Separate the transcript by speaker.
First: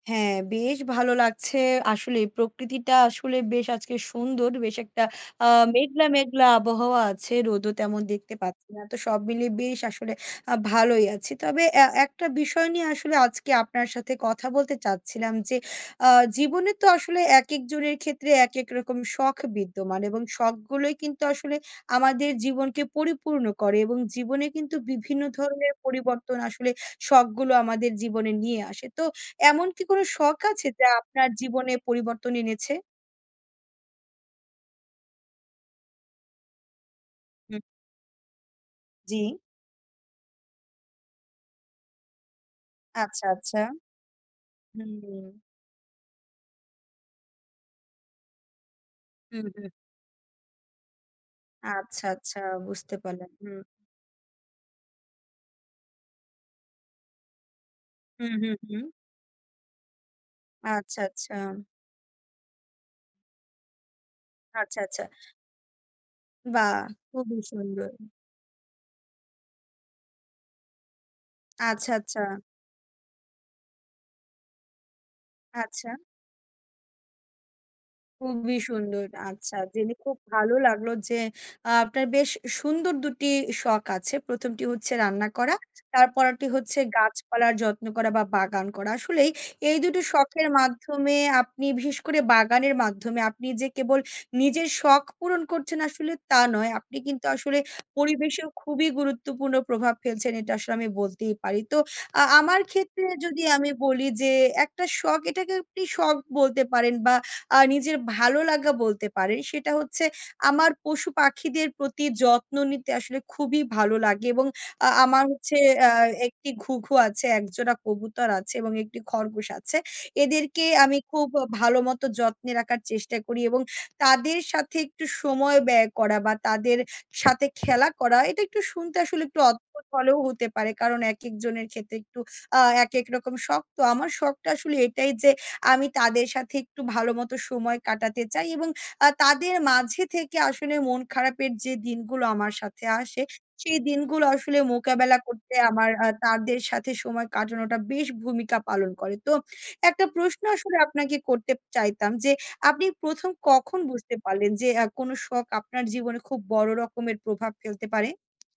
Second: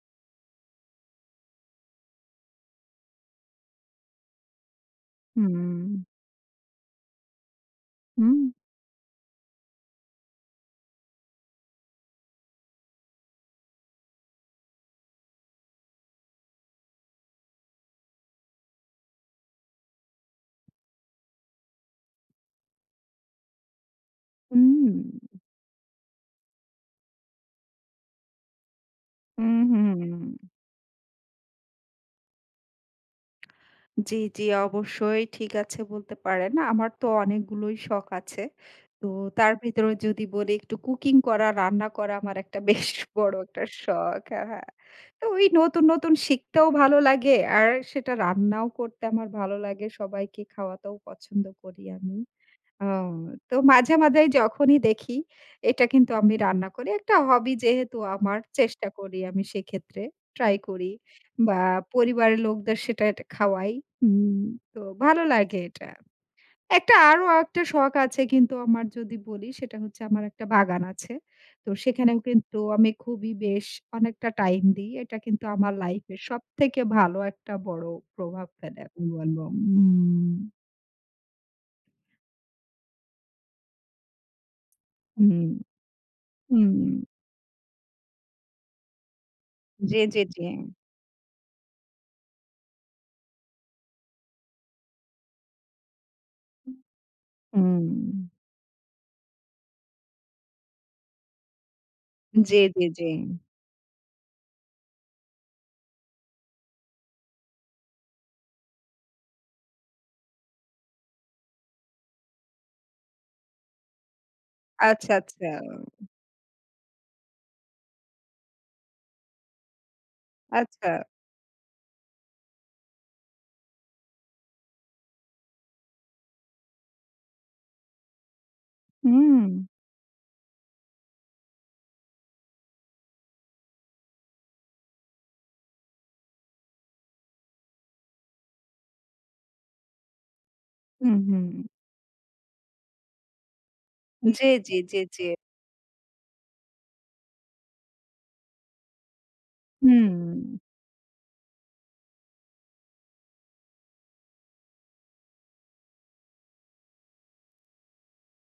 Speaker 1: হ্যাঁ, বেশ ভালো লাগছে। আসলেই প্রকৃতিটা আসলে বেশ আজকে সুন্দর। বেশ একটা আ
Speaker 2: হুম।
Speaker 1: মেঘলা, মেঘলা আবহাওয়া আছে। রোদও তেমন
Speaker 2: হুম।
Speaker 1: দেখতে পাচ্ছি না। তো সব মিলিয়ে বেশ আসলে আ ভালোই আছি। তবে অ্যা একটা বিষয় নিয়ে আসলে আজকে আপনার সাথে কথা বলতে চাচ্ছিলাম। যে আ জীবনে তো আসলে একেকজনের ক্ষেত্রে একেক রকম শখ বিদ্যমান। এবং শখগুলোই কিন্তু আসলে আমাদের জীবনকে পরিপূর্ণ করে এবং জীবনে কিন্তু
Speaker 2: হুম।
Speaker 1: বিভিন্ন ধরনের পরিবর্তন আসলে শখগুলো আমাদের জীবনে নিয়ে আসে। তো
Speaker 2: হু,
Speaker 1: এমন
Speaker 2: হু
Speaker 1: কি কোন শখ
Speaker 2: হু।
Speaker 1: আছে যা আপনার জীবনে পরিবর্তন এনেছে?
Speaker 2: জি, জি অবশ্যই। ঠিক আছে বলতে পারেন। আমার তো
Speaker 1: হু।
Speaker 2: অনেকগুলোই শখ আছে। তো
Speaker 1: জি।
Speaker 2: তার ভেতরে যদি বলি একটু cooking করা, রান্না করা আমার একটা বেশ
Speaker 1: আচ্ছা,
Speaker 2: বড়
Speaker 1: আচ্ছা।
Speaker 2: একটা শখ। হ্যাঁ, হ্যাঁ। তো
Speaker 1: হুম।
Speaker 2: ওই নতুন, নতুন শিখতেও ভালো লাগে আর সেটা রান্নাও করতে আমার
Speaker 1: হু,
Speaker 2: ভালো
Speaker 1: হু।
Speaker 2: লাগে, সবাইকে খাওয়াতেও পছন্দ করি
Speaker 1: আচ্ছা,
Speaker 2: আমি।
Speaker 1: আচ্ছা,
Speaker 2: অ্যা
Speaker 1: বুঝতে পারলাম।
Speaker 2: তো
Speaker 1: হুম।
Speaker 2: মাঝে-মাঝেই যখনই দেখি এটা কিন্তু আমি রান্না করি। একটা hobby যেহেতু
Speaker 1: হুম,
Speaker 2: আমার,
Speaker 1: হুম, হুম।
Speaker 2: চেষ্টা করি আমি সেক্ষেত্রে ট্রাই করি
Speaker 1: আচ্ছা,
Speaker 2: বা
Speaker 1: আচ্ছা।
Speaker 2: পরিবারের লোকদের সেটা খাওয়াই। হুম
Speaker 1: আচ্ছা,
Speaker 2: তো
Speaker 1: আচ্ছা।
Speaker 2: ভালো লাগে এটা।
Speaker 1: বাহ!
Speaker 2: একটা আরও
Speaker 1: খুবই
Speaker 2: একটা
Speaker 1: সুন্দর।
Speaker 2: শখ আছে কিন্তু আমার যদি বলি সেটা হচ্ছে আমার একটা বাগান আছে। তো
Speaker 1: আচ্ছা,
Speaker 2: সেখানেও
Speaker 1: আচ্ছা।
Speaker 2: কিন্তু আমি খুবই বেশ অনেকটা টাইম দিই। এটা কিন্তু আমার
Speaker 1: আচ্ছা।
Speaker 2: লাইফের সবথেকে ভালো একটা বড় প্রভাব
Speaker 1: খুবই
Speaker 2: ফেলে আমি
Speaker 1: সুন্দর।
Speaker 2: বলব।
Speaker 1: আচ্ছা। জেনে খুব
Speaker 2: হুম।
Speaker 1: ভালো লাগলো যে আ আপনার বেশ সুন্দর দুটি শখ আছে। প্রথমটি হচ্ছে রান্না
Speaker 2: হুম,
Speaker 1: করা, তারপরেরটি
Speaker 2: হুম।
Speaker 1: হচ্ছে গাছপালার যত্ন করা বা বাগান করা। আসলেই এই
Speaker 2: জি,
Speaker 1: দুটো
Speaker 2: জি, জি।
Speaker 1: শখের মাধ্যমে আপনি বিশেষ করে বাগানের মাধ্যমে আপনি যে কেবল নিজের শখ পূরণ করছেন আসলে তা
Speaker 2: হু,
Speaker 1: নয়, আপনি কিন্তু আসলে
Speaker 2: হুম।
Speaker 1: পরিবেশেও খুবই গুরুত্বপূর্ণ প্রভাব ফেলছেন এটা আসলে আমি বলতেই পারি। তো আ
Speaker 2: জি,
Speaker 1: আমার
Speaker 2: জি, জি।
Speaker 1: ক্ষেত্রে যদি আমি বলি যে একটা শখ এটাকে আপনি একটি শখ বলতে পারেন বা আ নিজের ভালো লাগা বলতে পারেন। সেটা হচ্ছে আমার পশু পাখিদের প্রতি যত্ন নিতে আসলে খুবই ভালো লাগে এবং আ
Speaker 2: আচ্ছা,
Speaker 1: আমার
Speaker 2: আচ্ছা।
Speaker 1: হচ্ছে অ্যা একটি ঘুঘু আছে, একজোড়া কবুতর আছে এবং একটি খরগোশ আছে। এদেরকে
Speaker 2: আচ্ছা।
Speaker 1: আমি খুব ভালোমতো যত্নে রাখার চেষ্টা করি এবং তাদের সাথে একটু সময় ব্যয় করা বা তাদের সাথে খেলা করা এটা একটু শুনতে আসলে একটু
Speaker 2: হুম।
Speaker 1: অদ্ভুত হলেও হতে পারে। কারণ একেকজনের ক্ষেত্রে একটু আ একেক রকম শখতো। আমার শখটা আসলে এটাই যে আমি তাদের সাথে একটু ভালোমতো সময় কাটাতে চাই এবং আ তাদের মাঝে থেকে আসলে মন
Speaker 2: হু,
Speaker 1: খারাপের
Speaker 2: হু।
Speaker 1: যে দিনগুলো আমার সাথে আসে, সেই দিনগুলো
Speaker 2: জি,
Speaker 1: আসলে
Speaker 2: জি, জি,
Speaker 1: মোকাবেলা
Speaker 2: জি।
Speaker 1: করতে আমার আ তাদের সাথে সময় কাটানোটা বেশ ভূমিকা পালন করে। তো একটা প্রশ্ন
Speaker 2: হুম।
Speaker 1: আসলে আপনাকে করতে চাইতাম যে আপনি ১ম কখন বুঝতে পারলেন যে আ কোন শখ আপনার জীবনে খুব বড় রকমের প্রভাব ফেলতে পারে?